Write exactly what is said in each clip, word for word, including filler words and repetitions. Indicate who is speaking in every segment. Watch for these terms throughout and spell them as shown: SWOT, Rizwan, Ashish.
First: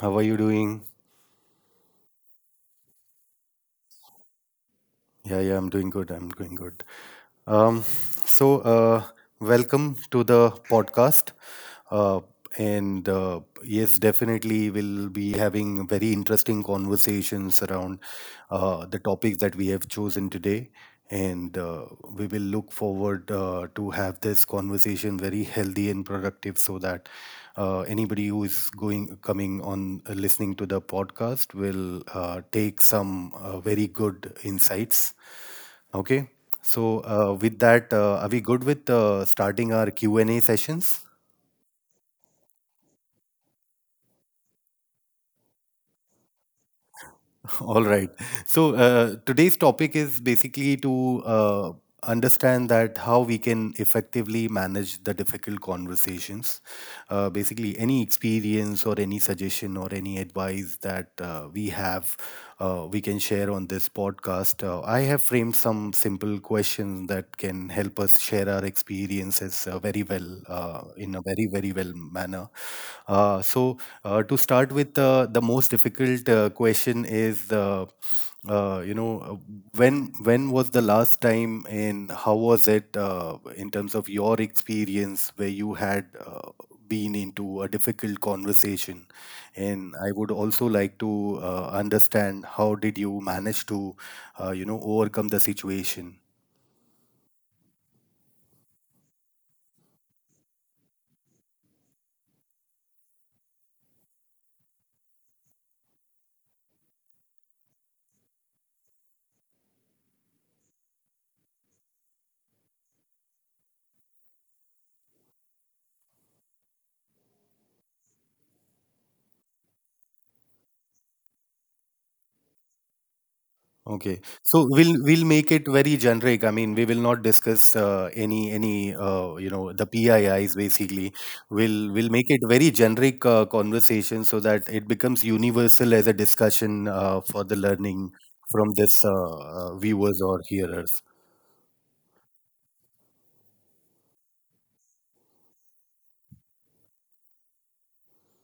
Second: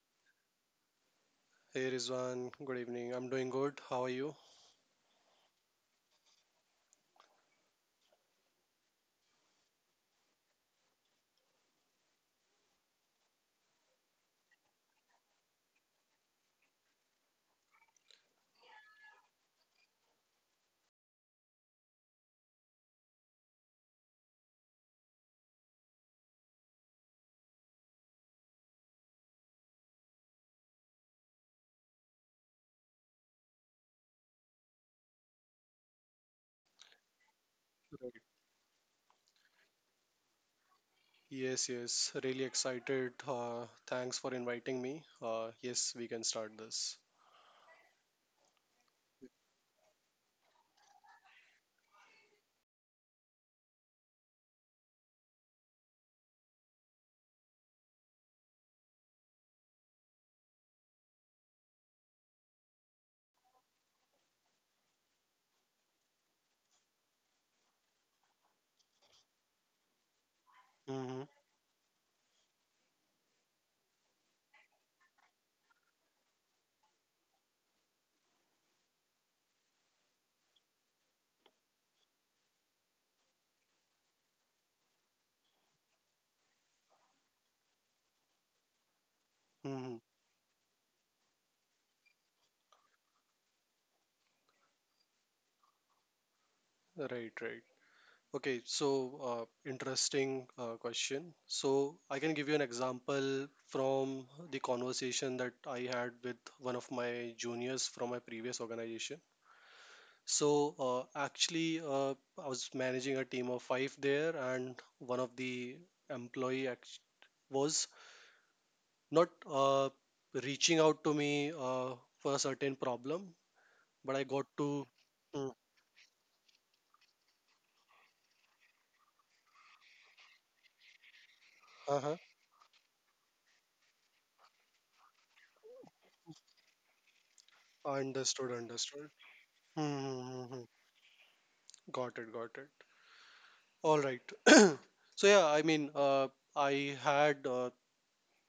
Speaker 1: How are you doing?
Speaker 2: Hey Rizwan, good evening. I'm doing good. How are you?
Speaker 1: Yeah, yeah, I'm doing good. I'm doing good. Um, so, uh, welcome to the podcast. Uh, and uh, yes, definitely we'll be having very interesting conversations around uh, the topics that we have chosen today. and uh, we will look forward uh, to have this conversation very healthy and productive, so that uh, anybody who is going coming on uh, listening to the podcast will uh, take some uh, very good insights. Okay. So, uh, with that, uh, are we good with uh, starting our q&a sessions?
Speaker 2: Yes, yes, really excited. Uh, thanks for inviting me. Uh, yes, we can start this.
Speaker 1: All right. So, uh, today's topic is basically to uh, understand that how we can effectively manage the difficult conversations. Uh, basically, any experience or any suggestion or any advice that uh, we have, uh, we can share on this podcast. Uh, I have framed some simple questions that can help us share our experiences uh, very well, uh, in
Speaker 2: Mm-hmm.
Speaker 1: a very very well manner. Uh, so uh, to start with, uh, the most difficult uh, question is. Uh, uh, you know, uh, when when was the last time, and how was it uh, in terms of your experience where you had uh, been into a difficult conversation?
Speaker 2: Mm-hmm.
Speaker 1: And I would also like to uh, understand, how did you manage to, uh, you know, overcome the situation?
Speaker 2: Right, right. Okay, so uh, interesting uh, question. So I can give you an example from the conversation that I had with one of my juniors from my previous organization. So uh, actually, uh, I was managing a team of five there, and one of the employee act- was not uh, reaching out to me uh, for a certain problem, but I
Speaker 1: Okay.
Speaker 2: got
Speaker 1: So
Speaker 2: to.
Speaker 1: we'll we'll
Speaker 2: Hmm,
Speaker 1: make it very generic. I mean, we will not discuss uh, any any uh, you know the P I Is, basically. We'll we'll
Speaker 2: uh-huh.
Speaker 1: make it very generic uh, conversation, so that it becomes universal as a discussion uh, for the learning
Speaker 2: Understood,
Speaker 1: from this
Speaker 2: understood.
Speaker 1: uh,
Speaker 2: Hmm,
Speaker 1: uh,
Speaker 2: hmm,
Speaker 1: viewers
Speaker 2: hmm,
Speaker 1: or
Speaker 2: hmm. hmm.
Speaker 1: hearers.
Speaker 2: Got it, got it. All right. So yeah, I mean, uh, I had uh,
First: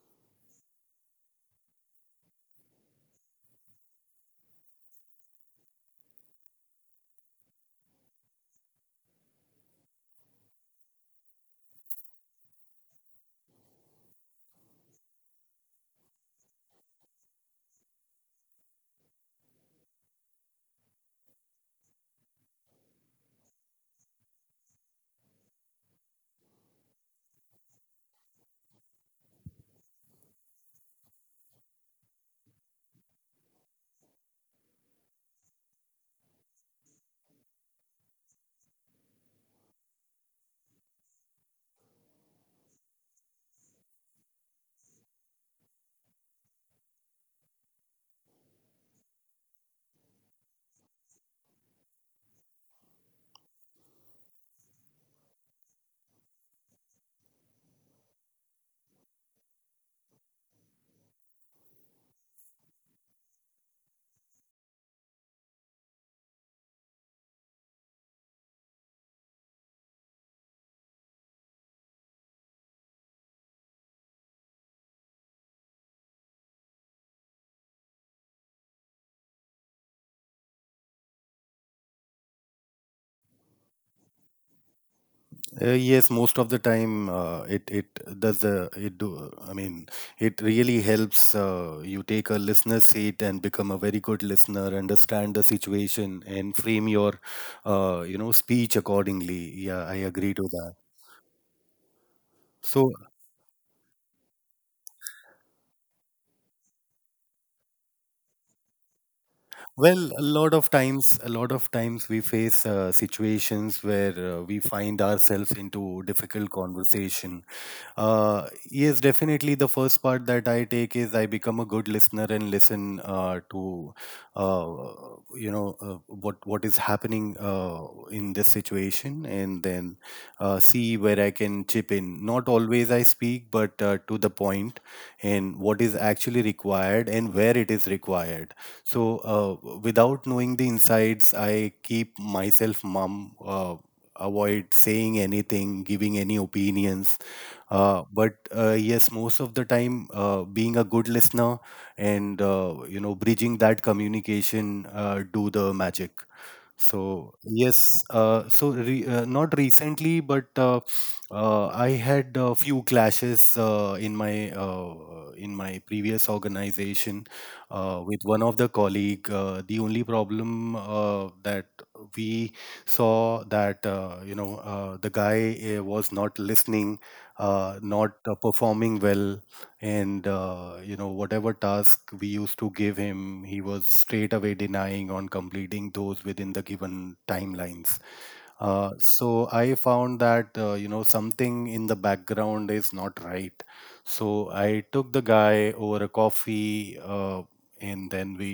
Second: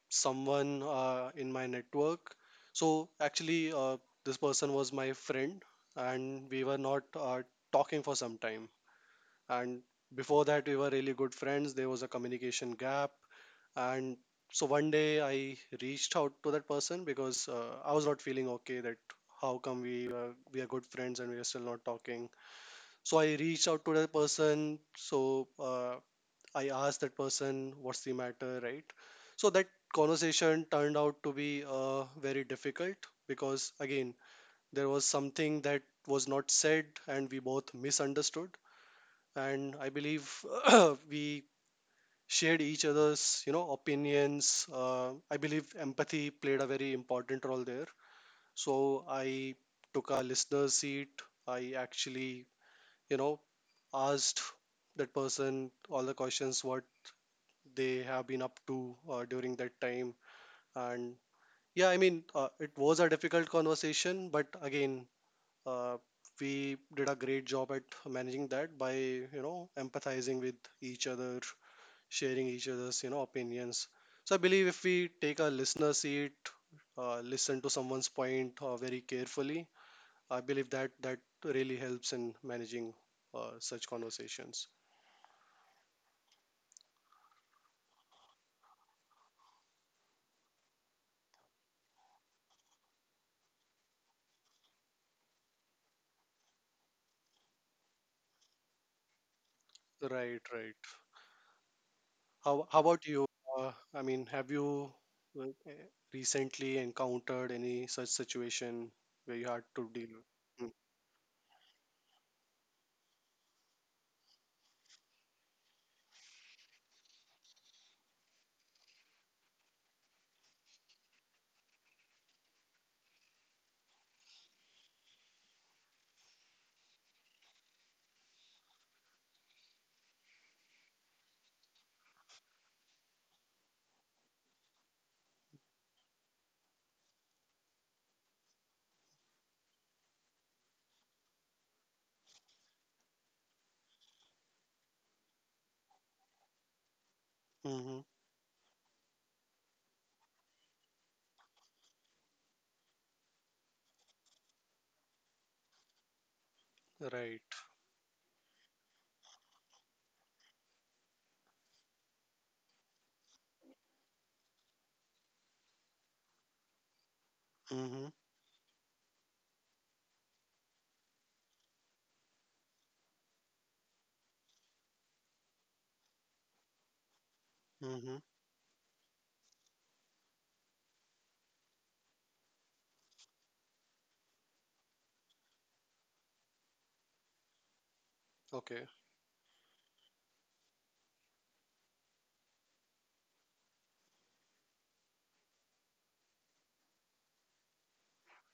Speaker 2: someone uh, in my network. So actually, uh, this person was my friend, and we were not uh, talking for some time. And before that, we were really good friends. There was a communication gap, and so one day I reached out to that person because uh, I was not feeling okay that how come we were, we are good friends and we are still not talking. So I reached out to that person. So uh, I asked that person what's the matter, right? So that conversation turned out to be uh, very difficult because again there was something that was not said and we both misunderstood. And I believe we shared each other's you know opinions. uh, I believe empathy played a very important role there. So I took a listener's seat. I actually, you know asked that person all the questions what they have been up to uh, during that time. And yeah, i mean uh, it was a difficult conversation, but again, uh, we did a great job at managing that by you know empathizing with each other, sharing each other's you know opinions. So I believe if we take a listener seat, uh, listen to someone's point uh, very carefully, I believe that that really helps in managing uh, such conversations.
Speaker 1: Uh, yes, most of the time uh, it it does the it do. I mean, it really helps uh, you take a listener seat and become a very good listener, understand the situation, and frame your uh, you know speech accordingly. Yeah, I agree
Speaker 2: Right,
Speaker 1: to that.
Speaker 2: right. How how
Speaker 1: So,
Speaker 2: about you? Uh, I mean, have you uh, recently encountered any such situation where you had to deal
Speaker 1: well, a lot of
Speaker 2: with?
Speaker 1: times, a lot of times we face uh, situations where uh, we find ourselves into difficult conversation. Uh, yes, definitely. The first part that I take is I become a good listener and listen uh, to, uh, you know uh, what what is happening uh, in this situation, and then uh, see where I can chip in. Not always I speak, but uh, to the point, and what is actually required and where it is required. So uh, without knowing the insides, I keep myself mum. Uh, avoid saying anything, giving any opinions,
Speaker 2: Mm-hmm.
Speaker 1: uh, but uh, yes, most of the time, uh, being a good listener and uh, you know bridging that communication uh, do the magic. So
Speaker 2: Right.
Speaker 1: yes, uh, so re uh, not recently, but uh, uh, I had a few clashes uh, in my uh, in my previous organization uh,
Speaker 2: Mm-hmm.
Speaker 1: with one of the colleague. Uh, the only problem uh, that we saw, that uh, you know uh, the guy uh, was not listening, uh, not
Speaker 2: Mm-hmm.
Speaker 1: uh, performing well, and uh, you know whatever task we used to give him, he was straight away denying on completing those within the given timelines.
Speaker 2: Okay.
Speaker 1: Uh, so I found that uh, you know something in the background is not right. So I took the guy over a coffee, uh, and then we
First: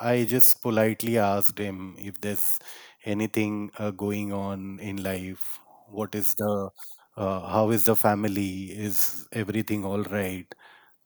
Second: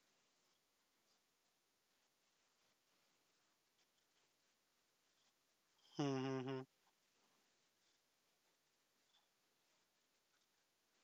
Speaker 1: I just politely asked him if there's anything uh, going on in life, what is
Speaker 2: Mm-hmm.
Speaker 1: the
Speaker 2: Mm-hmm.
Speaker 1: uh, how is the family, is everything all right?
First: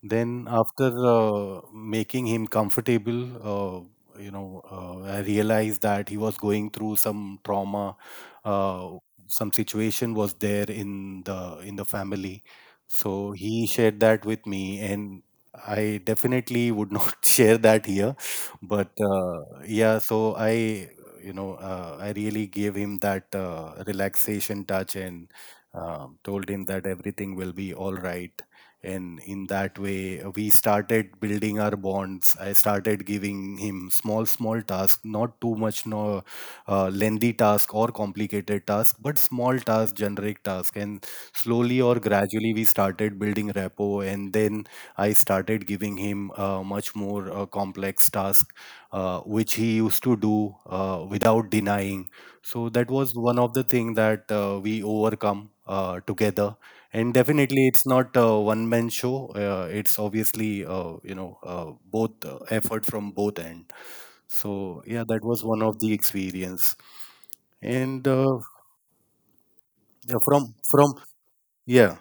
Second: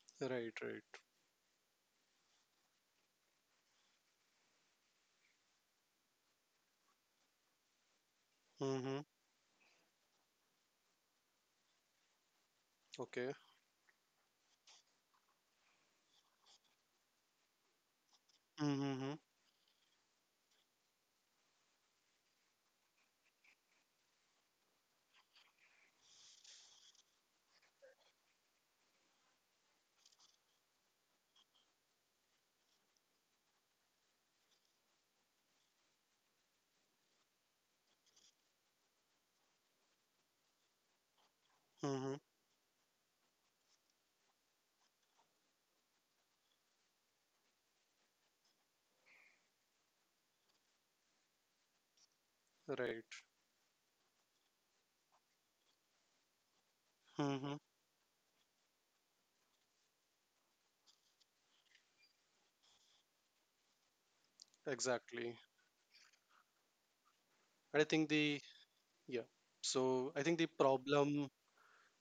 Speaker 1: Then,
Speaker 2: Right, right.
Speaker 1: after uh, making him comfortable, uh, you know, uh, I realized that he was going through some trauma. Uh,
Speaker 2: Mm-hmm.
Speaker 1: some situation was there in the in the family, so
Speaker 2: Okay.
Speaker 1: he shared that with me, and I definitely would not share that here. But
Speaker 2: Mm-hmm.
Speaker 1: uh, yeah, so I, you know, uh, I really gave him that uh, relaxation touch, and um told him that everything will be all right, and in that way uh, we started building our bonds. I started giving him small small tasks, not too much. No uh, lengthy task or complicated task, but small task, generic task, and slowly or
Speaker 2: Mm-hmm.
Speaker 1: gradually we started building repo. And then I started giving him uh, much more uh, complex task, uh, which he used to do uh, without denying. So that
Speaker 2: Right.
Speaker 1: was one of the thing that uh, we overcome uh, together. And
Speaker 2: Mm-hmm.
Speaker 1: definitely, it's not a one-man show. Uh, it's obviously, uh, you know, uh, both uh, effort from both end. So yeah, that
Speaker 2: Exactly.
Speaker 1: was one of the experience.
Speaker 2: I
Speaker 1: And
Speaker 2: think
Speaker 1: uh,
Speaker 2: the yeah. So
Speaker 1: yeah,
Speaker 2: I think the
Speaker 1: from from
Speaker 2: problem
Speaker 1: yeah,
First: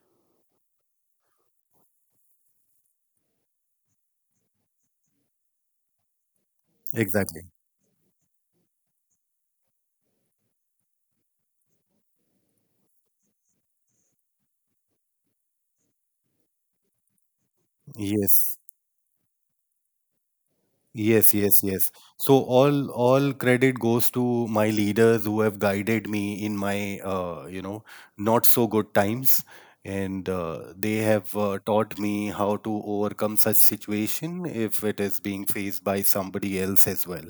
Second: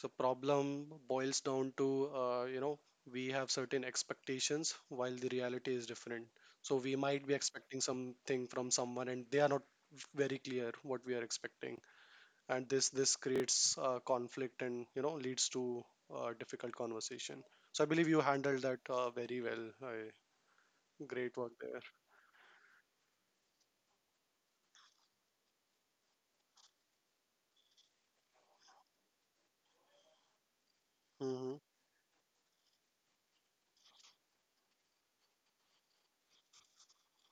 Speaker 2: so problem boils down to, uh, you know we have certain expectations while the reality is different. So we might be
Speaker 1: exactly.
Speaker 2: expecting something from someone and they are not very clear what we are expecting, and this this creates uh, conflict and you know leads to uh, difficult conversation. So I believe you
Speaker 1: Yes,
Speaker 2: handled that uh, very well. I, great
Speaker 1: yes,
Speaker 2: work
Speaker 1: yes,
Speaker 2: there.
Speaker 1: yes. So all all credit goes to my leaders who have guided me in my uh, you know not so good times, and uh, they have
Speaker 2: Mm-hmm.
Speaker 1: uh, taught me how to overcome such situation if it is being faced by somebody else as well.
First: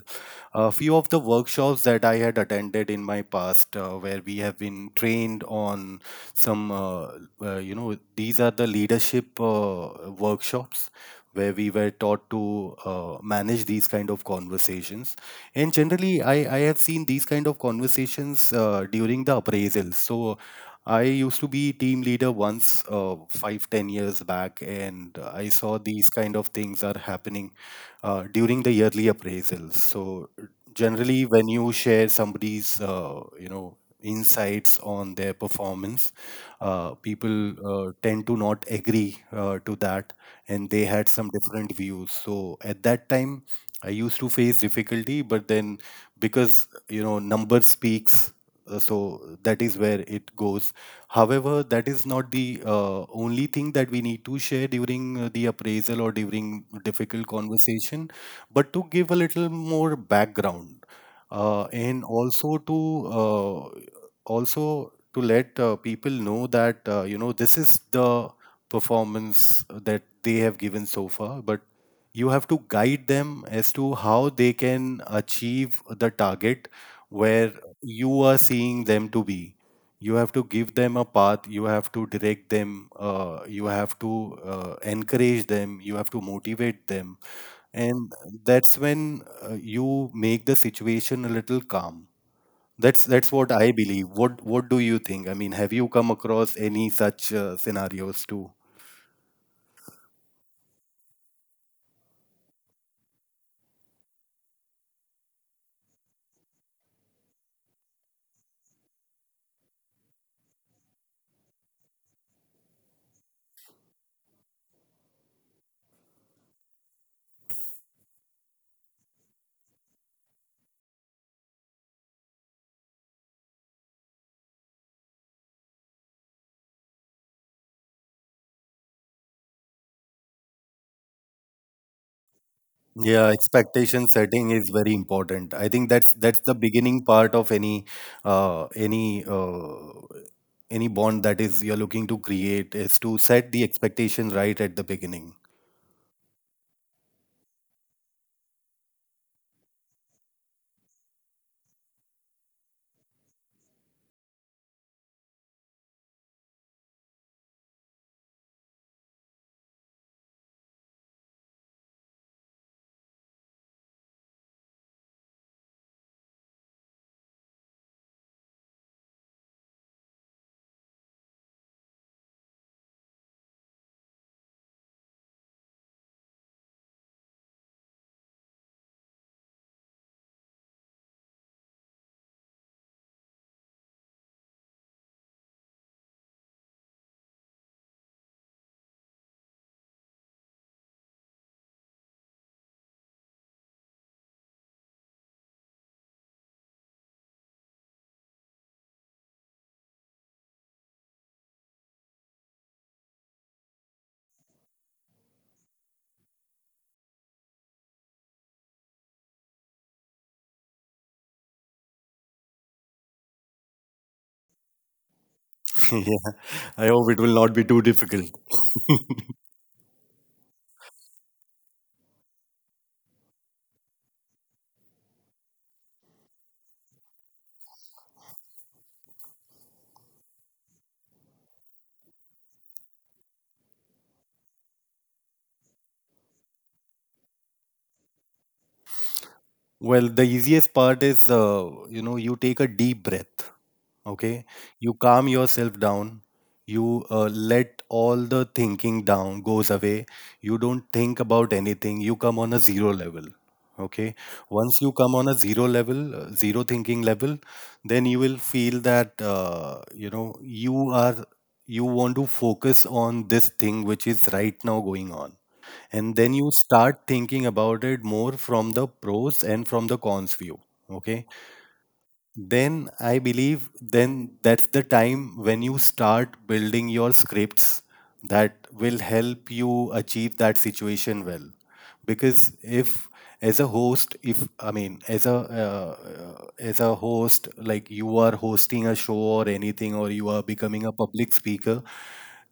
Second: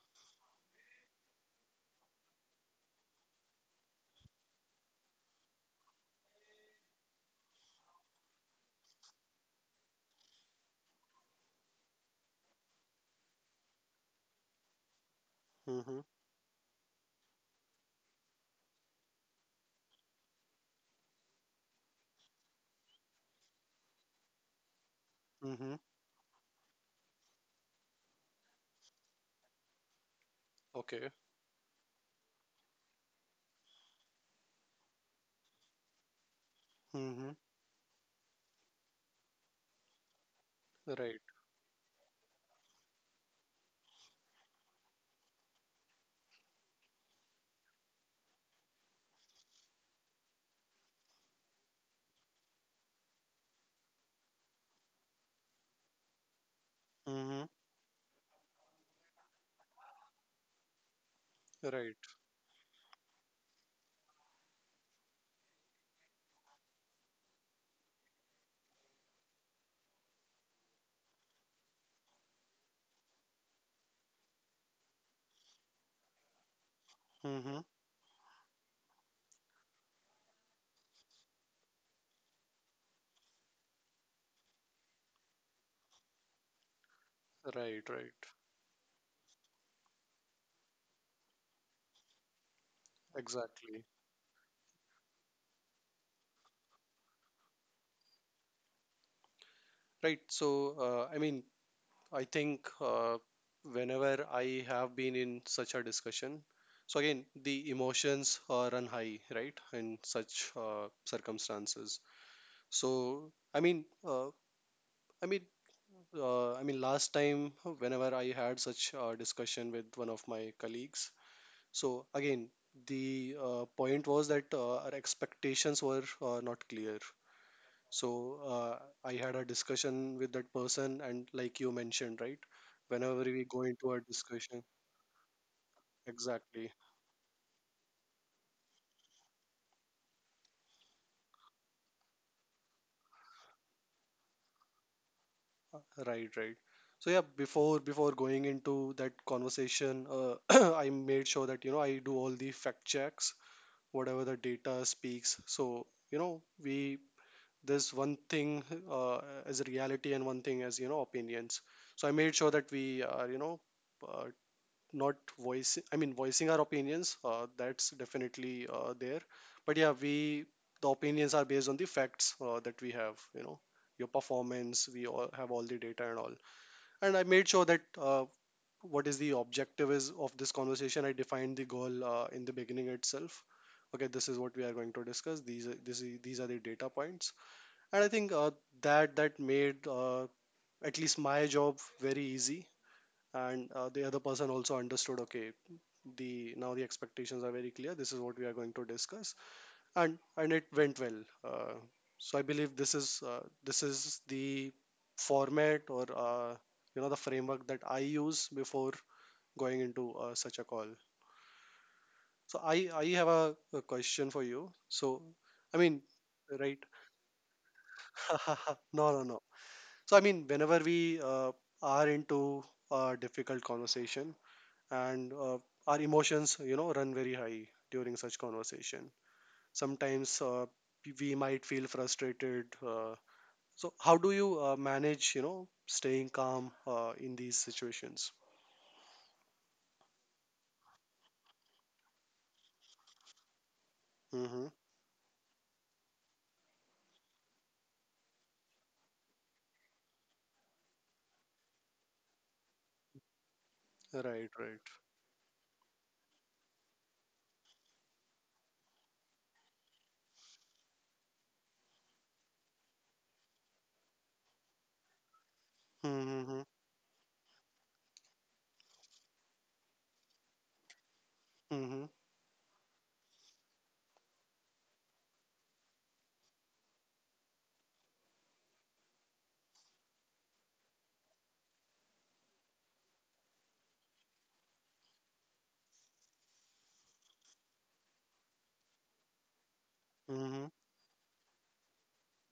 Speaker 1: A few of the workshops that I had attended in my past, uh, where we have been trained on some, uh, uh, you know these are the leadership uh, workshops where we were taught to uh, manage these kind of conversations, and
Speaker 2: Mm-hmm.
Speaker 1: generally i i have seen these kind of conversations uh, during the appraisals. So I used to be team leader once, uh, five ten years back, and I saw
Speaker 2: Mm-hmm.
Speaker 1: these kind of things are happening uh, during the yearly appraisals. So
Speaker 2: Okay.
Speaker 1: generally when you share somebody's uh, you know insights on their performance, uh,
Speaker 2: Mm-hmm.
Speaker 1: people uh, tend to not agree uh, to that, and they had
Speaker 2: Right.
Speaker 1: some different views. So at that time, I used to face difficulty, but then, because you know number speaks, uh, so that is where it goes. However, that is not the uh, only thing that we need to share during uh, the appraisal or during difficult
Speaker 2: Mm-hmm.
Speaker 1: conversation, but to give a little more background, uh, and
Speaker 2: Right.
Speaker 1: also to uh, also to let uh, people know that uh, you know this is the performance that they have given so far, but you have to guide them as to how they can achieve the target where
Speaker 2: Mm-hmm.
Speaker 1: you are seeing them to be. You have to give them a path, you have to direct them, uh, you have to uh, encourage them, you have to motivate them.
Speaker 2: Right.
Speaker 1: And
Speaker 2: Right.
Speaker 1: that's when uh, you make the situation a little calm. That's that's what I
Speaker 2: Exactly.
Speaker 1: believe. What what do you think? I mean, have you come across any such uh, scenarios too?
Speaker 2: Right. So, uh, I mean, I think uh, whenever I have been in such a discussion, so again, the emotions uh, run high, right, in such uh, circumstances. So, I mean, uh, I mean, uh, I mean, last time whenever I had such a discussion with one of my colleagues, so again, the uh, point was that uh, our expectations were uh, not clear. So uh, I had a discussion with that person, and like you mentioned, right? Whenever
Speaker 1: Yeah,
Speaker 2: we go into a
Speaker 1: expectation setting
Speaker 2: discussion,
Speaker 1: is very important. I think that's that's the
Speaker 2: exactly,
Speaker 1: beginning part of any uh, any uh, any bond that is you're looking to create is to set the expectation right at the beginning.
Speaker 2: Uh, right, right. So yeah, before before going into that conversation, uh, I made sure that you know I do all the fact checks, whatever the data speaks. So you know we, there's one thing uh, as reality and one thing as you know opinions. So I made sure that we are you know uh, not voice I mean voicing our opinions. Uh, that's definitely uh, there, but yeah, we, the opinions are based on the facts uh, that we have, you know, your performance, we all have all the data and all. And I made sure that uh, what is the objective is of this conversation. I defined the goal uh, in the beginning itself. Okay, this is what we are going to discuss. These are, this is, these are the data points. And I think uh, that that made uh, at least my job very easy. And uh, the other person also understood, okay, the now the expectations are very clear, this is what we are going to discuss. and and it went well. uh, so I believe this is uh, this is the format or, uh, you know, the framework that I use before going into uh, such a call. So i i have a, a question for you. so i mean
Speaker 1: Yeah,
Speaker 2: right.
Speaker 1: I hope it will not be too difficult.
Speaker 2: No, no, no. So I mean, whenever we uh, are into a difficult conversation and uh, our emotions you know run very high during such conversation, sometimes uh, we might feel frustrated. Uh, so how do you uh, manage you know staying calm uh, in these situations?
Speaker 1: Well, the easiest part is, uh, you know you take a deep breath. Okay.
Speaker 2: Mm-hmm.
Speaker 1: You calm yourself down, you uh, let all the thinking down goes away, you don't think about anything, you come on a zero level. Okay.
Speaker 2: Right,
Speaker 1: Once
Speaker 2: right.
Speaker 1: you come on a zero level, uh, zero thinking level, then you will feel that uh, you know you are you want to focus on this thing which is right now going on, and then you
Speaker 2: Mm-hmm.
Speaker 1: start thinking about it more from the pros and from the cons view. Okay.
Speaker 2: Mm-hmm.
Speaker 1: Then I believe, then that's the time when you start building your scripts that will help you achieve that situation well. Because if as a host, if I mean as a uh, uh, as a host, like you are hosting a show or anything, or you are
Speaker 2: Mm-hmm.
Speaker 1: becoming a public speaker,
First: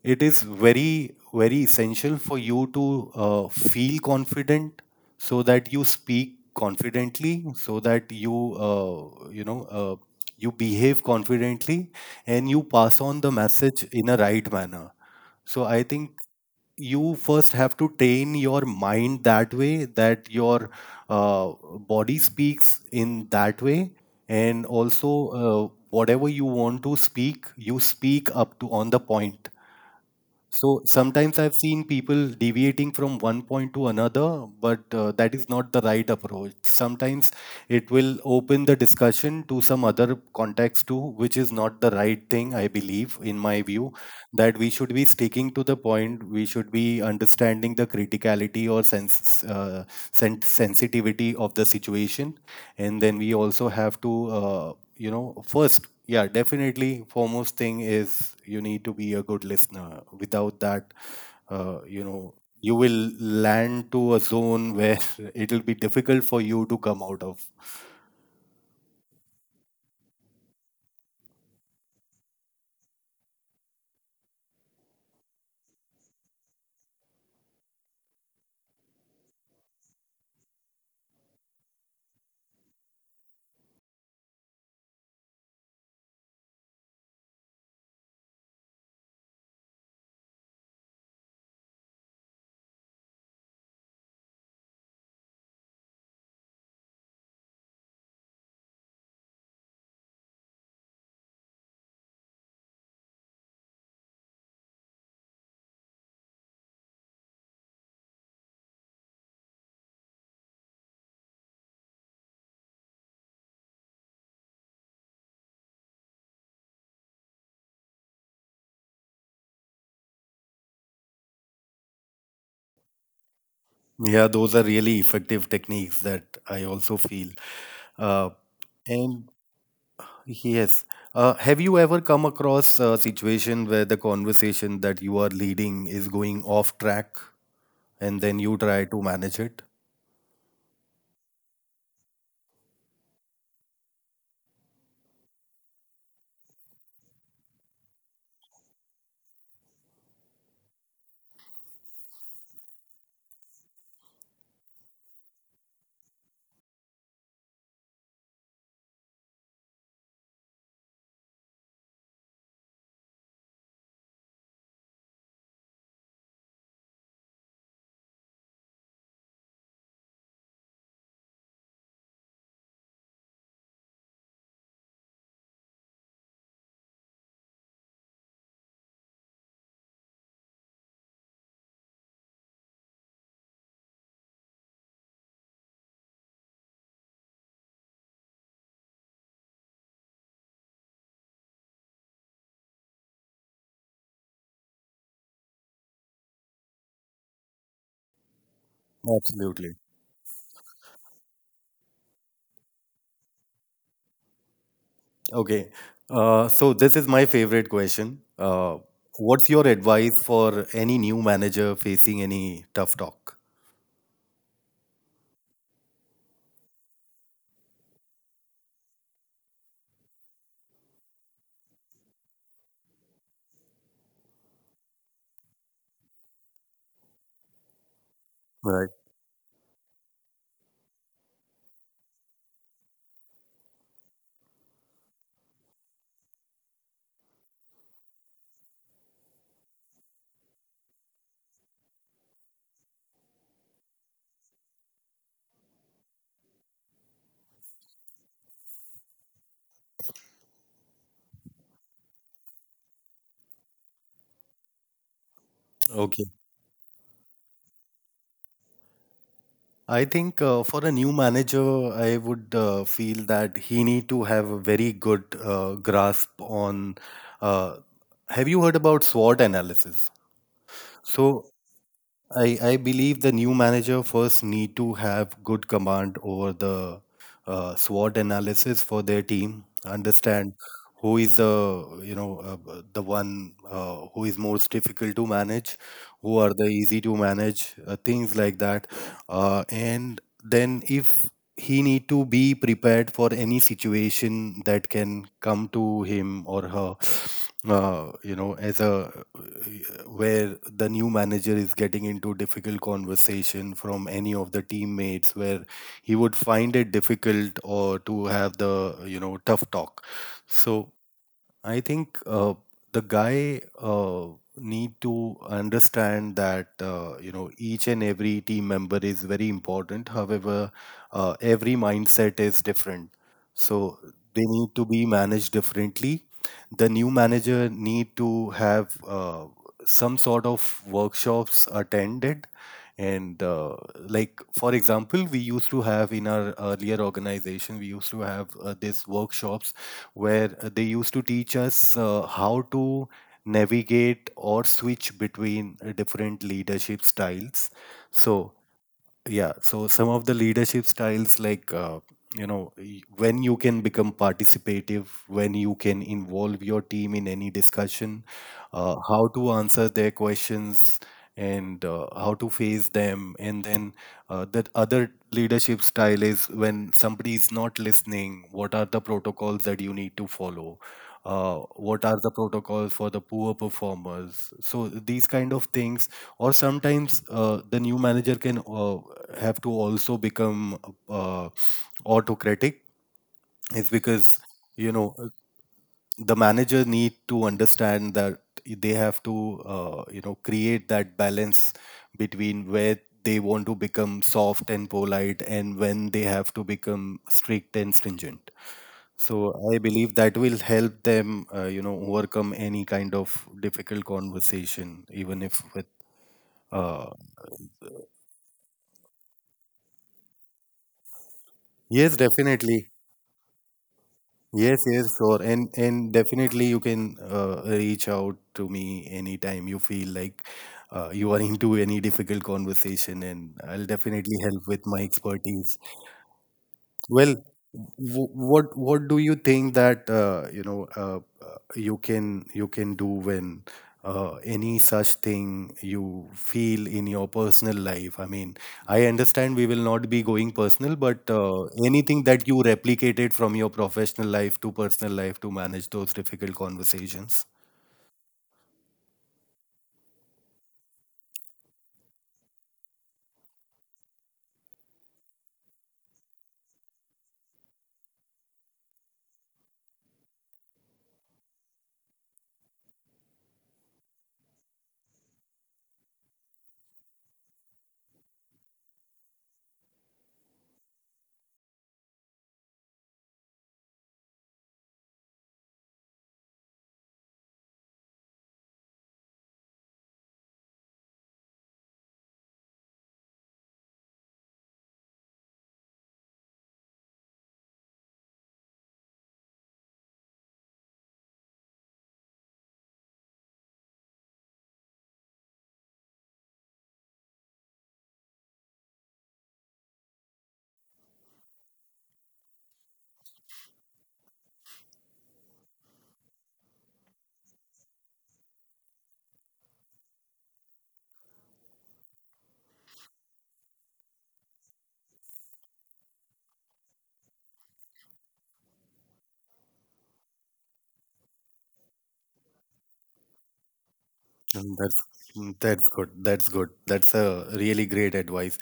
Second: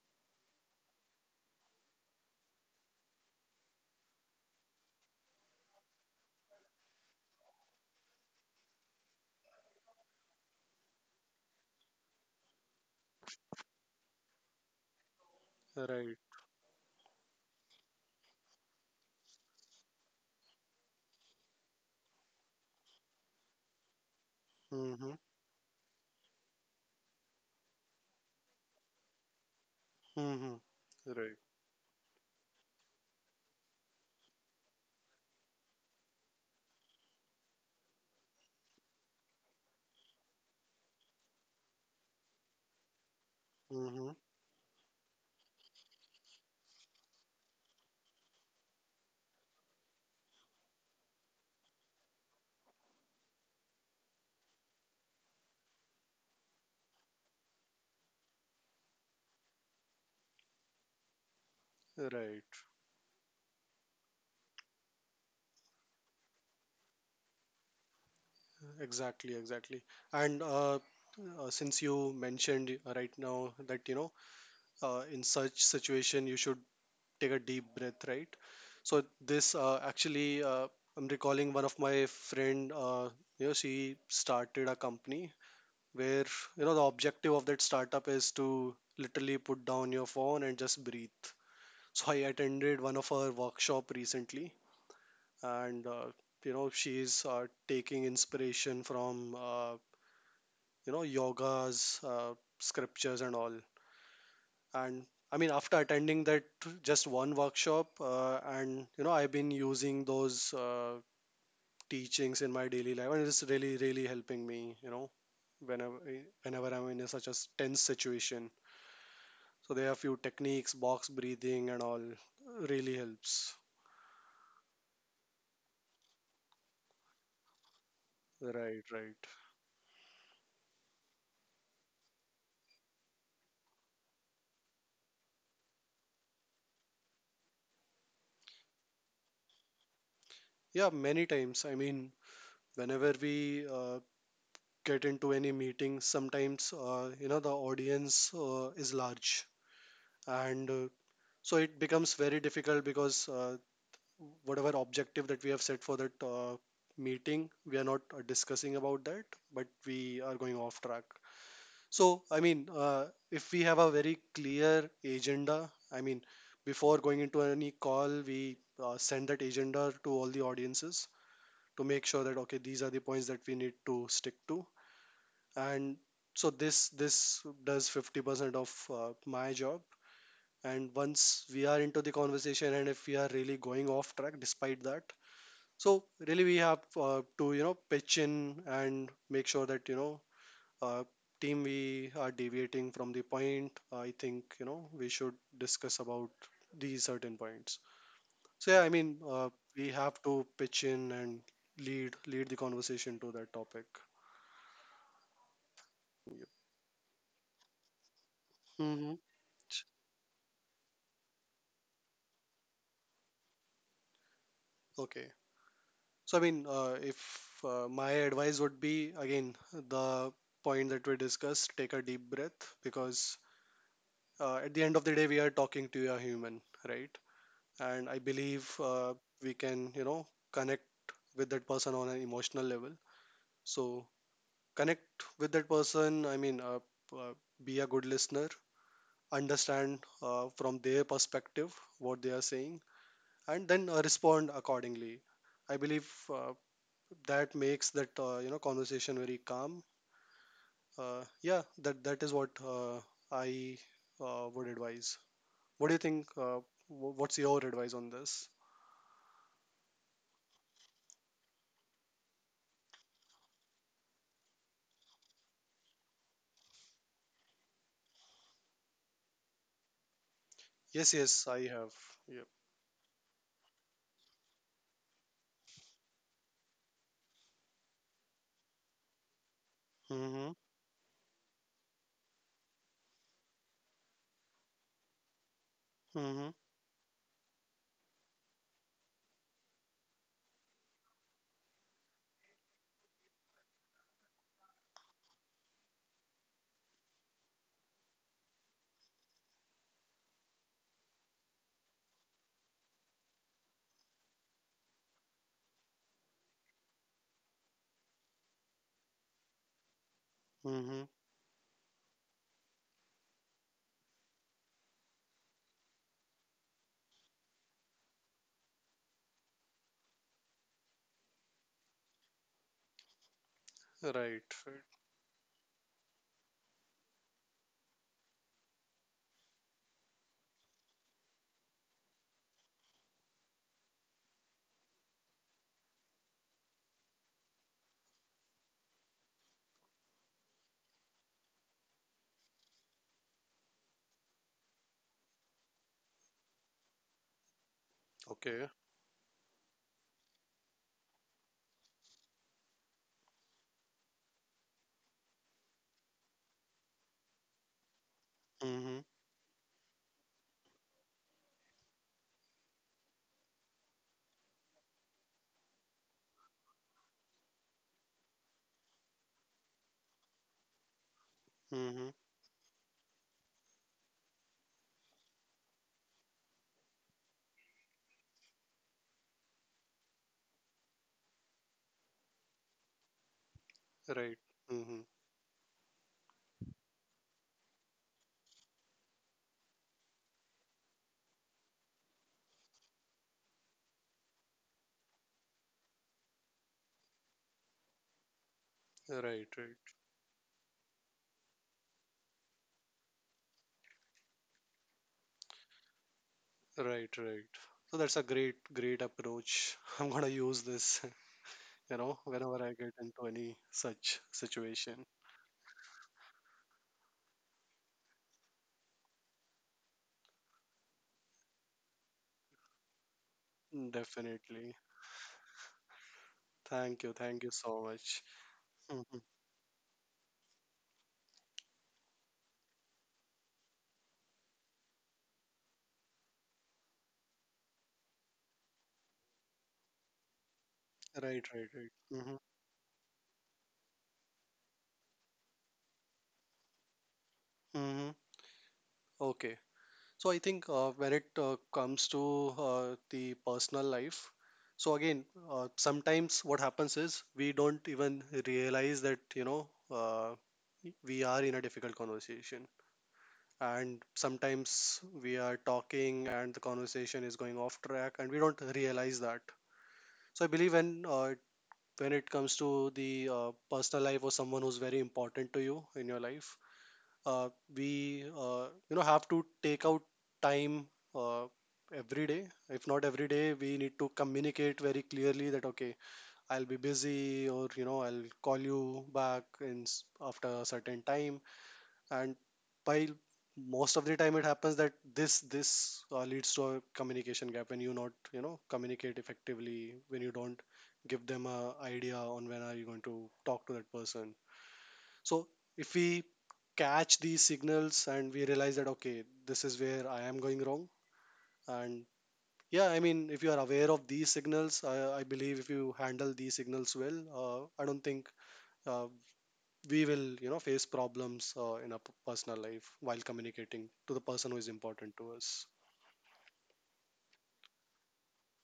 Speaker 1: it is very very essential for you to uh, feel confident, so that you speak confidently, so that you uh, you know uh, you behave confidently, and you pass on the message in a right manner. So I think
Speaker 2: Right.
Speaker 1: you first have to train your mind that way, that your uh, body speaks in that way, and also,
Speaker 2: Mm-hmm.
Speaker 1: uh, whatever you want to speak, you speak up to on the point.
Speaker 2: Mm-hmm.
Speaker 1: So
Speaker 2: Right.
Speaker 1: sometimes I've seen people deviating from one point to another, but uh, that is not the right approach. Sometimes it will open the discussion to some other context too, which is not the right thing, I believe, in my view,
Speaker 2: Mm-hmm.
Speaker 1: that we should be sticking to the point. We should be understanding the criticality or sens- uh, sen- sensitivity of the situation. And then we also have to, uh, you know, first, yeah, definitely. Foremost thing is you need to be a good listener. Without that, uh, you know,
Speaker 2: Right.
Speaker 1: you will land to a zone where it'll be difficult for you to come out of.
Speaker 2: Exactly, exactly. And uh, uh, since you mentioned uh, right now that you know uh, in such situation you should take a deep breath, right? So this uh, actually uh, I'm recalling one of my friend. Uh, you know, she started a company where you know the objective of that startup is to literally put down your phone and just breathe. So I attended one of her workshop recently. And uh, you know she's uh, taking inspiration from, uh, you know, yoga's uh, scriptures and all. And I mean, after attending that just one workshop, uh, and you know I've been using those uh, teachings in my daily life, and it's really really helping me, you know, whenever, whenever I'm in a such a s- tense situation. So there are a few techniques, box breathing and all, really helps.
Speaker 1: Yeah, those are really effective techniques that I also feel. Uh,
Speaker 2: Right, right.
Speaker 1: and yes, uh, have you ever come across a situation where the conversation that you are leading is going off track, and then you try to manage it?
Speaker 2: Yeah, many times. I mean, whenever we uh, get into any meeting, sometimes uh, you know the audience uh, is large, and uh, so it becomes very difficult because uh, whatever objective that we have set for that uh, meeting, we are not uh, discussing about that, but we are going off track. So I mean, uh, if we have a very clear agenda, I mean, before going into any call, we uh, send that agenda to all the audiences to make sure that okay, these are the points that we need to stick to. And so this this does fifty percent of uh, my job. And once we are into the conversation and if we are really going off track despite that, so really, we have uh, to you know pitch in and make sure that you know, uh, team, we are deviating from the point. I think you know we should discuss about these certain points. So yeah, I mean, uh,
Speaker 1: Absolutely.
Speaker 2: we have to pitch in and lead lead the conversation to that topic.
Speaker 1: Okay. Uh, so this is my favorite question. Uh,
Speaker 2: Hmm.
Speaker 1: what's your advice for any new manager facing any tough talk?
Speaker 2: Okay. So I mean, uh, if uh, my advice would be again the point that we discussed, take a deep breath, because uh, at the end of the day, we are talking to a human, right? And I believe
Speaker 1: Right.
Speaker 2: uh, we can you know connect with that person on an emotional level. So connect with that person. I mean uh, uh, be a good listener, understand uh, from their perspective what they are saying, and then uh, respond accordingly. I believe uh, that makes that uh, you know conversation very calm. uh, yeah, that that is what uh, i uh, would advise. What do you
Speaker 1: Okay.
Speaker 2: think, uh, wh- what's your advice on this?
Speaker 1: I think uh, for a new manager, I would uh, feel that he need to have a very good uh, grasp on. Uh, have you heard about SWOT analysis?
Speaker 2: Yes, yes,
Speaker 1: So
Speaker 2: I have. Yeah.
Speaker 1: I, I believe the new manager first need to have good command over the uh, SWOT analysis for their team.
Speaker 2: Mm-hmm.
Speaker 1: Understand who is the you know uh, the one uh, who is most difficult to manage, who
Speaker 2: Mhm.
Speaker 1: are the easy to manage, uh, things like that. Uh, and then if he need to be prepared for any situation that can come to him or her uh, you know as a where the new manager is getting into difficult conversation from any of the teammates where he would find it difficult or to have the you know tough talk, so
Speaker 2: Mhm.
Speaker 1: I think uh, the guy uh, need to understand that uh, you know each and every team member is very important. However, uh, every mindset is different, so
Speaker 2: Right. Right.
Speaker 1: they need to be managed differently. The new manager need to have uh, some sort of workshops attended and uh, like for example we used to have in our earlier organization we used to have uh, these workshops where uh, they used to teach us uh, how to navigate or switch between uh, different leadership styles. So,
Speaker 2: Okay.
Speaker 1: yeah, so some of the leadership styles, like, uh, you know, y- when you can become participative, when you can involve your team in any discussion, uh,
Speaker 2: Mhm.
Speaker 1: how to answer their questions, and uh, how to face them. And then uh, that other leadership style is when somebody is not listening, what are the protocols that you need to follow? Uh, what
Speaker 2: Mhm.
Speaker 1: are the protocols for the poor performers? So these kind of things, or sometimes uh, the new manager can uh, have to also become uh, autocratic. It's
Speaker 2: Right.
Speaker 1: because you
Speaker 2: Mhm.
Speaker 1: know uh, the manager need to understand that they have to uh, you know create that balance between where they want to become soft and polite and when they have to become strict and stringent, so
Speaker 2: Right.
Speaker 1: I
Speaker 2: Right.
Speaker 1: believe that will help them uh, you know overcome any kind of difficult conversation even if with uh,
Speaker 2: Right. Right. So that's a great, great approach. I'm gonna use this, you
Speaker 1: Yes,
Speaker 2: know, whenever I
Speaker 1: definitely.
Speaker 2: get into any such
Speaker 1: Yes, yes,
Speaker 2: situation.
Speaker 1: sure. And and definitely you can uh, reach out to me anytime you feel like uh, you are into any difficult conversation, and I'll definitely help
Speaker 2: Definitely.
Speaker 1: with my expertise.
Speaker 2: Thank you.
Speaker 1: Well,
Speaker 2: Thank you so much.
Speaker 1: w- what what
Speaker 2: Mhm.
Speaker 1: do you think that uh, you know uh, uh, you can you can do when uh, any such thing you feel in your personal life? I mean, I understand we will not be going personal, but
Speaker 2: Right.
Speaker 1: uh,
Speaker 2: Right. Right.
Speaker 1: anything
Speaker 2: Mhm.
Speaker 1: that you replicated from your professional life to personal life to manage those difficult conversations.
Speaker 2: Mhm. Okay. So I think uh, when it uh, comes to uh, the personal life, so again, uh, sometimes what happens is we don't even realize that you know uh, we are in a difficult conversation, and sometimes we are talking and the conversation is going off track, and we don't realize that. So I believe when uh, when it comes to the uh, personal life or someone who's very important to you in your life, uh, we uh, you know have to take out time uh, every day. If not every day, we need to communicate very clearly that, okay, I'll be busy, or you know I'll call you back in s- after a certain time. And by most of the time it happens that this this uh, leads to a communication gap when you not you know communicate effectively, when you don't give them a idea on when are you going to talk to that person. So if we catch these signals and we realize that, okay, this is where I am going wrong, and yeah, I mean, if you are aware of these signals, I, I believe if you handle these signals well, uh, I don't think uh, we will, you know, face problems uh, in our p- personal life while communicating to the person who is
Speaker 1: Mm, That's
Speaker 2: important to
Speaker 1: mm,
Speaker 2: us.
Speaker 1: that's good. That's good. That's a really great advice.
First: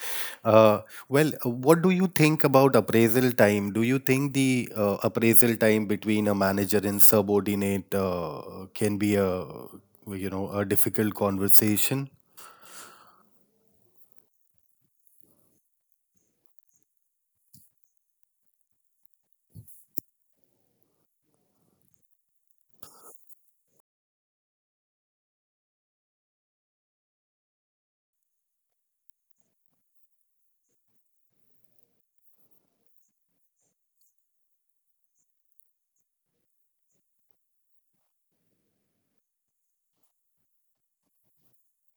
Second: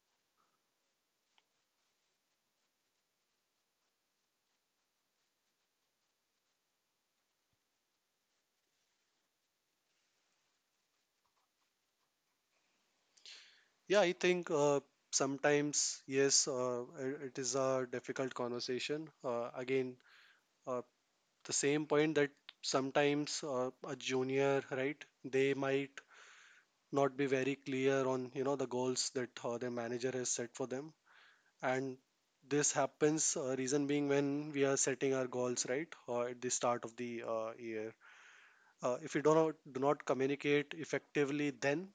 Speaker 1: Uh, well, uh, what do you think about appraisal time? Do you think the uh, appraisal time between a manager and subordinate uh, can be a you know a difficult conversation?
Speaker 2: Yeah, I think uh, sometimes yes, uh, it it is a difficult conversation. Uh, again, uh, the same point that sometimes uh, a junior, right, they might not be very clear on you know the goals that uh, their manager has set for them. And this happens, uh, reason being, when we are setting our goals right uh, at the start of the uh, year, uh, if we do not do not communicate effectively, then,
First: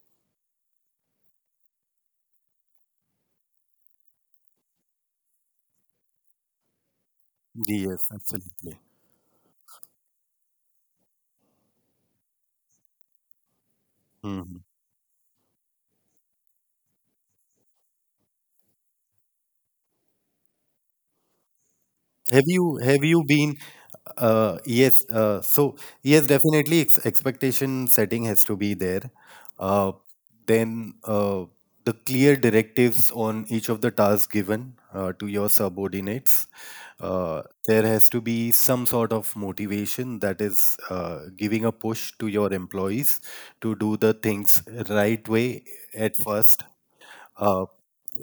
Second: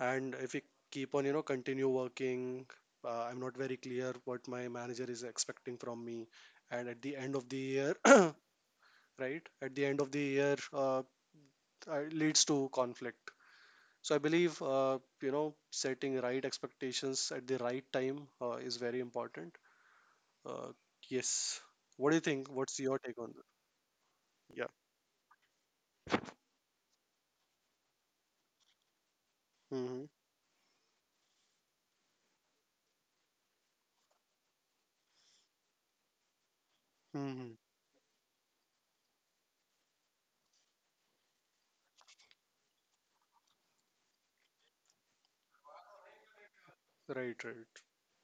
Speaker 2: and if we keep on you know continue working, uh, I'm not very clear what my manager is expecting from me, and at the end of the year
Speaker 1: Yes, absolutely.
Speaker 2: right at the end of the year, uh, uh, leads to conflict. So I believe
Speaker 1: Mm-hmm.
Speaker 2: uh, you know setting right expectations at the right time uh, is very important. Uh, yes. What do you
Speaker 1: Have
Speaker 2: think? What's
Speaker 1: you
Speaker 2: your
Speaker 1: have
Speaker 2: take
Speaker 1: you
Speaker 2: on
Speaker 1: been?
Speaker 2: that?
Speaker 1: Uh,
Speaker 2: Yeah.
Speaker 1: yes. Uh, so yes, definitely ex- expectation setting has to be there. Uh,
Speaker 2: Hmm.
Speaker 1: then uh, the clear directives on each of the tasks given uh, to your subordinates. Uh,
Speaker 2: Hmm.
Speaker 1: there has to be some sort of motivation that is uh, giving a push to your employees to do the things right way at first.
Speaker 2: Right.
Speaker 1: Uh,
Speaker 2: Right.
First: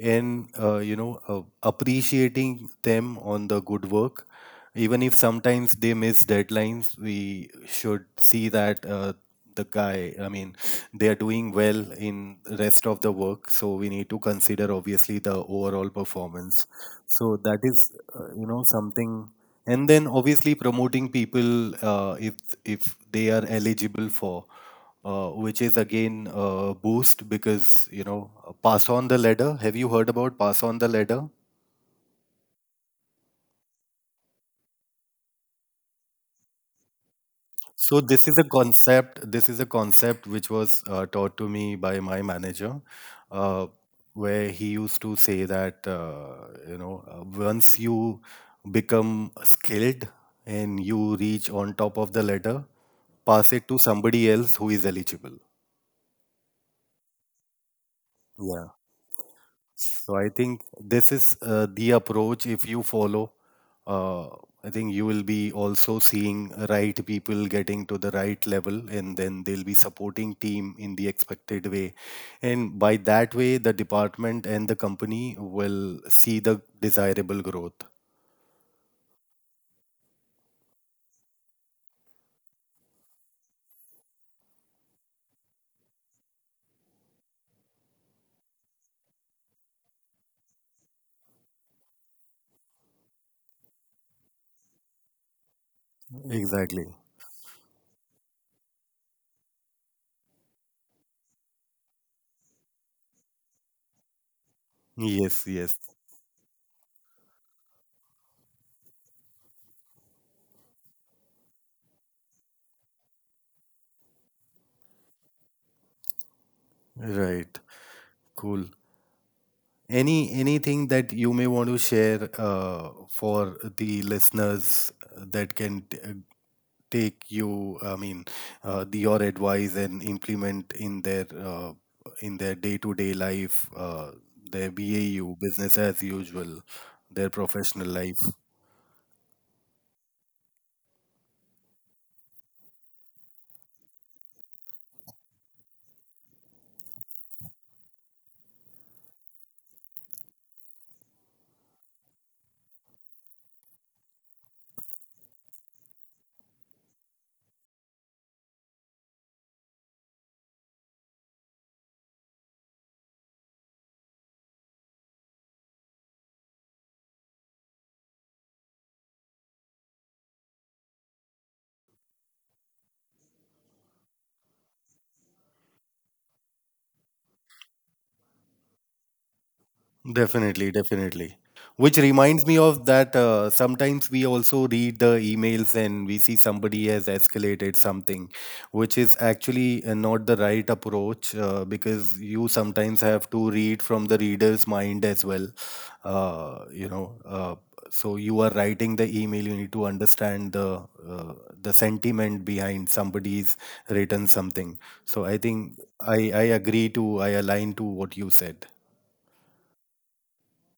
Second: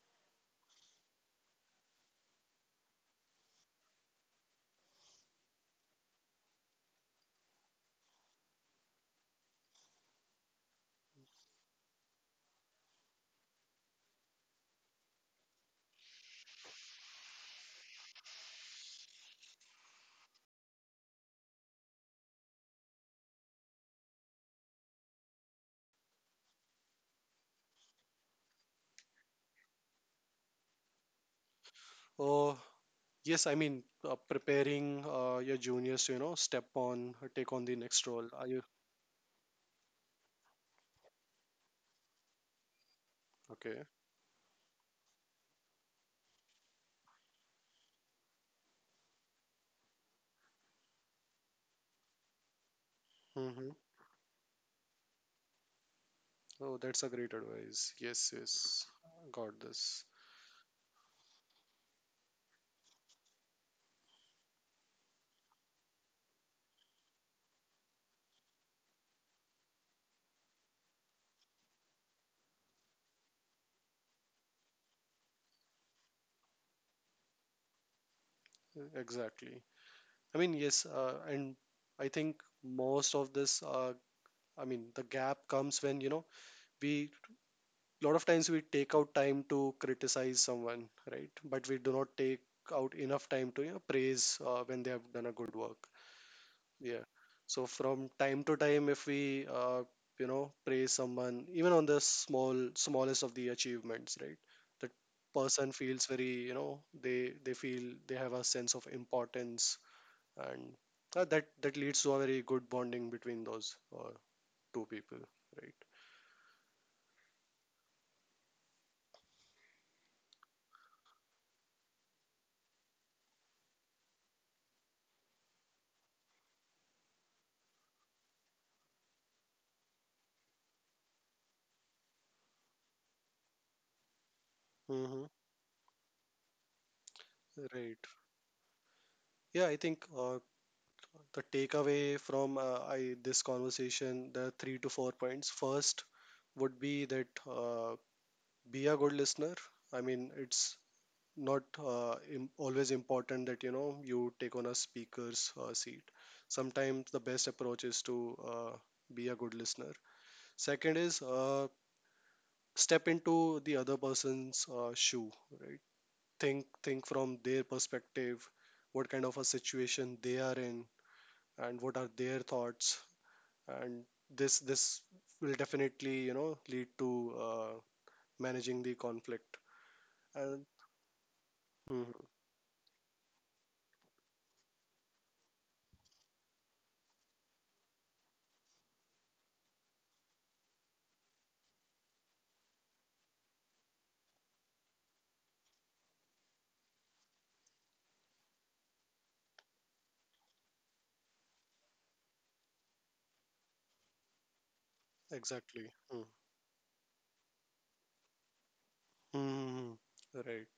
Speaker 1: and uh, you know uh, appreciating them on the good work, even if sometimes they miss deadlines we should see that uh, the guy, I mean, they are doing well in rest of the work, so we need to consider obviously the overall performance. So that is uh, you know something, and then obviously promoting people uh, if if they are eligible for uh, which is again a boost because you know uh, pass on the ladder, have you heard about pass on the ladder?
Speaker 2: Oh, yes. I mean, uh, preparing uh, your juniors to you know step on, uh, take on the
Speaker 1: So
Speaker 2: next role.
Speaker 1: this is
Speaker 2: Are
Speaker 1: a
Speaker 2: you
Speaker 1: concept. This is a concept which was uh, taught to me by my manager, uh,
Speaker 2: okay?
Speaker 1: where he used to say that uh, you know uh, once you become skilled and you reach on top of the ladder, pass
Speaker 2: Hmm.
Speaker 1: it to somebody else who is eligible.
Speaker 2: Oh, that's a great advice. Yes. Yes. Got this.
Speaker 1: So I think this is uh, the approach if you follow. Uh, I think you will be also seeing right people getting to the right level, and then they'll be supporting team in the expected way. And by that way, the department and the company will see the desirable growth.
Speaker 2: Exactly. I mean, yes. Uh, and I think most of this uh, I mean, the gap comes when, you know, we, a lot of times we take out time to criticize someone, right? But we do not take out enough time to, you know, praise uh, when they have done a good work.
Speaker 1: Exactly.
Speaker 2: Yeah. So from time to time, if we, uh, you know, praise someone, even on the small, smallest of the achievements, right? The
Speaker 1: Yes,
Speaker 2: person
Speaker 1: yes.
Speaker 2: feels very, you know, they, they feel they have a sense of importance, and uh, that, that leads to a very good bonding between those uh, two people, right?
Speaker 1: Right. Cool. Any anything that you may want to share uh, for the listeners that can t- take you, I mean, uh, the, your advice and implement in their uh, in their day-to-day life, uh, their
Speaker 2: Mm-hmm.
Speaker 1: bau business as usual, their professional
Speaker 2: Right.
Speaker 1: life.
Speaker 2: Yeah, I think uh, the takeaway from uh, I this conversation, the three to four points. First would be that uh, be a good listener. I mean, it's not uh, im always important that you know you take on a speaker's uh, seat. Sometimes the best approach is to uh, be a good listener. Second is, uh, step into the other person's uh, shoe, right? Think think from their perspective, what kind of a situation they are in and what are their thoughts. And this this will definitely you know lead to uh, managing the conflict. And
Speaker 1: Definitely, definitely. Which
Speaker 2: Mhm.
Speaker 1: reminds me of that uh, sometimes we also read the emails and we see somebody has escalated something, which is actually uh, not the right approach uh, because you sometimes have to read from the reader's mind as well. Uh, you know, uh, so you are writing the email, you need to understand the uh, the sentiment behind somebody's written something. So I think
Speaker 2: Exactly. Mm.
Speaker 1: I I agree to I align to what you said.
Speaker 2: Mhm. Right.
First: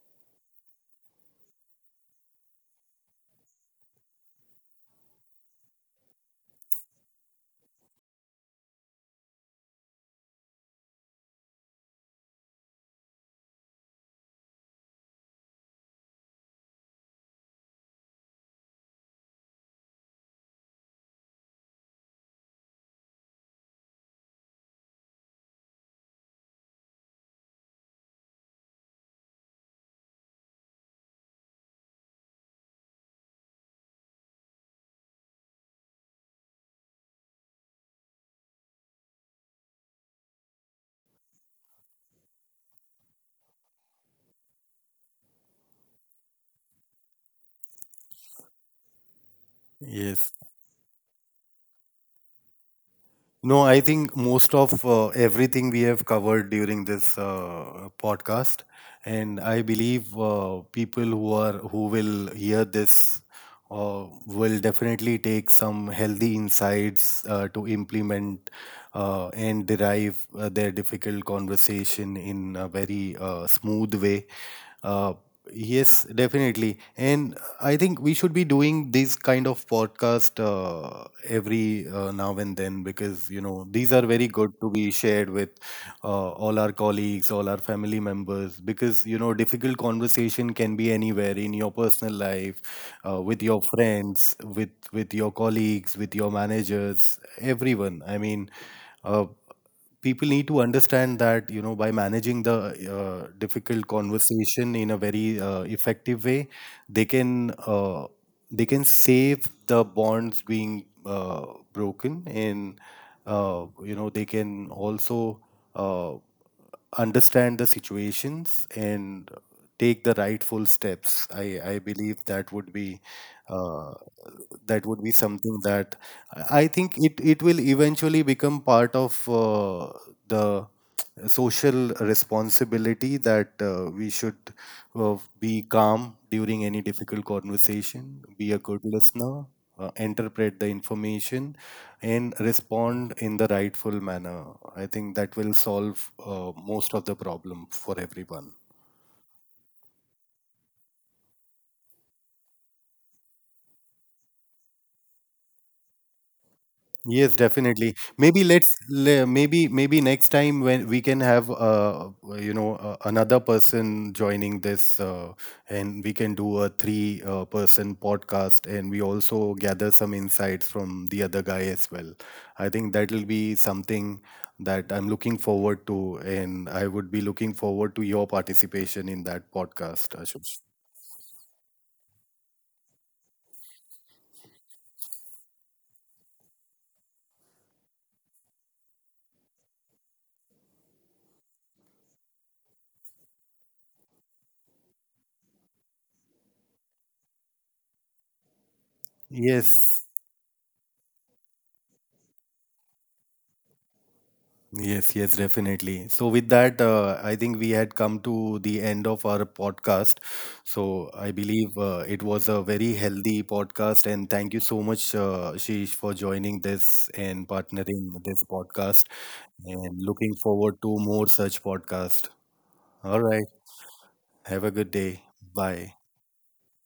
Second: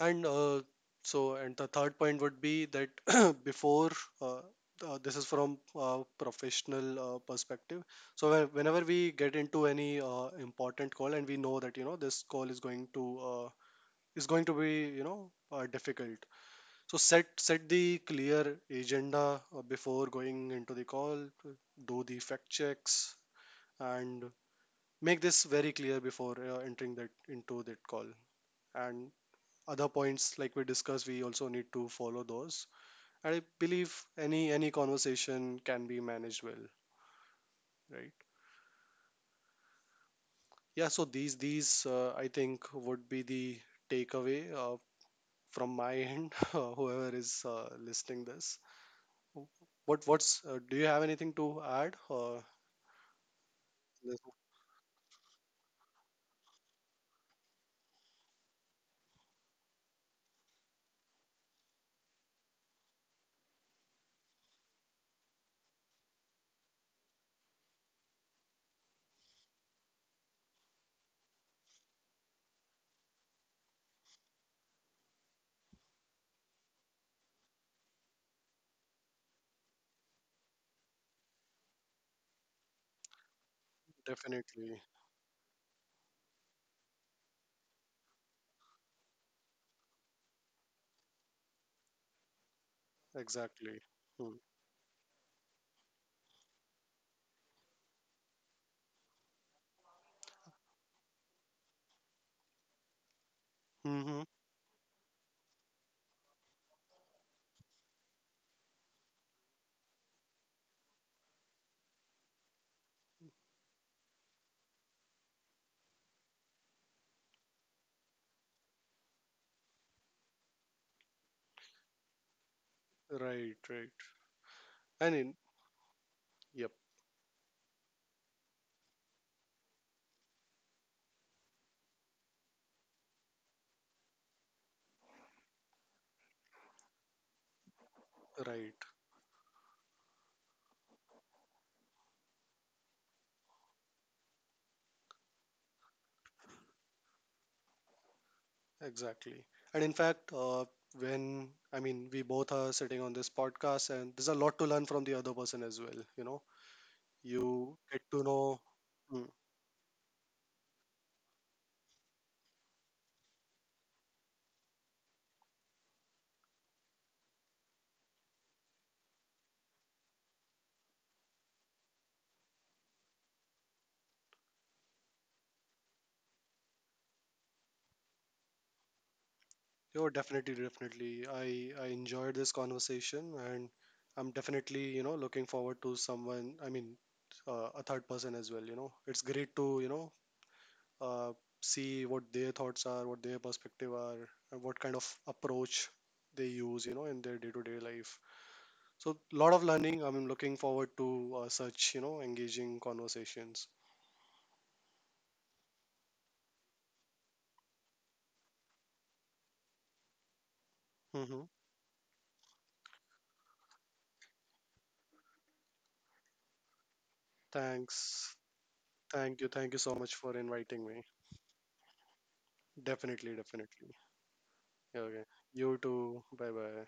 Speaker 2: And uh, so, and the third point would be that before uh, uh, this is from uh, professional uh, perspective. So when- whenever we get into any uh, important call and we know that you know this call is going to uh, is going to be you know uh, difficult, so set set the clear agenda uh, before going into the call. Do the fact checks and make this very clear before uh, entering that into that call. And other points like we discussed, we also need to follow those. And I believe any any conversation can be managed well, right? Yeah. So these these uh, I think would be the takeaway uh, from my end. Uh, Whoever is uh, listening this, what
Speaker 1: Yes.
Speaker 2: what's uh, do you have anything to add? Uh,
Speaker 1: No, I think
Speaker 2: Yes,
Speaker 1: most of uh, everything we have covered during this uh, podcast, and I believe uh, people who are who will hear this uh, will definitely take some healthy insights uh, to implement uh, and derive uh, their difficult conversation in a very uh, smooth way. Uh, yes, definitely, and I think we should be doing this kind of podcast uh, every uh, now and then, because you know these are very good to
Speaker 2: Definitely.
Speaker 1: be shared with uh, all our colleagues, all our family members, because, you know, difficult conversation can be anywhere in your personal life, uh, with your
Speaker 2: Exactly.
Speaker 1: friends,
Speaker 2: Hmm.
Speaker 1: with with your colleagues, with your managers, everyone. I mean, uh, people need to understand that you know by managing the uh, difficult
Speaker 2: Mm-hmm.
Speaker 1: conversation in a very uh, effective way, they can. Uh, they can save the bonds being uh, broken, and uh, you know they can also uh, understand the situations and take the rightful steps. I i believe that would be
Speaker 2: Right,
Speaker 1: uh,
Speaker 2: right.
Speaker 1: that would be
Speaker 2: And in,
Speaker 1: something that i I
Speaker 2: yep,
Speaker 1: think it it will eventually become part of uh, the social responsibility that uh, we should uh, be calm during any difficult conversation, be a
Speaker 2: right.
Speaker 1: good listener, uh, interpret the information, and respond in the rightful manner. I think that will solve uh, most of the problem for everyone.
Speaker 2: Exactly. And in fact, uh, when, I mean, we both are sitting on this podcast, and there's a lot to learn from the other person as well, you know.
Speaker 1: Yes,
Speaker 2: You
Speaker 1: definitely.
Speaker 2: get to
Speaker 1: Maybe
Speaker 2: know,
Speaker 1: let's le-
Speaker 2: mm,
Speaker 1: maybe maybe next time when we can have uh uh, you know uh, another person joining this uh, and we can do a three uh, person podcast, and we also gather some insights from the other guy as well. I think that will be something that I'm looking forward to, and I would be looking forward to your participation in that
Speaker 2: you're
Speaker 1: podcast,
Speaker 2: definitely,
Speaker 1: Ashush.
Speaker 2: definitely. I, I enjoyed this conversation, and I'm definitely, you know, looking forward to someone, I mean, uh, a third person as well, you know. It's great to, you know, uh, see what their thoughts are, what their perspective are, and what kind of approach they use, you know, in their day-to-day life. So, lot of learning.
Speaker 1: Yes.
Speaker 2: I'm looking forward to uh, such, you know, engaging conversations.
Speaker 1: Yes, yes, definitely. So, with that, uh, I think we had come to the end of our podcast. So, I
Speaker 2: Hmm.
Speaker 1: believe uh, it was a very healthy podcast. And thank you so much, uh, Sheesh, for joining this and partnering with
Speaker 2: Thanks.
Speaker 1: this podcast.
Speaker 2: Thank you. Thank you so
Speaker 1: And
Speaker 2: much for
Speaker 1: looking forward
Speaker 2: inviting
Speaker 1: to
Speaker 2: me.
Speaker 1: more such podcast. All
Speaker 2: Definitely,
Speaker 1: right.
Speaker 2: definitely.
Speaker 1: Have a good
Speaker 2: Okay.
Speaker 1: day.
Speaker 2: You
Speaker 1: Bye.
Speaker 2: too. Bye bye.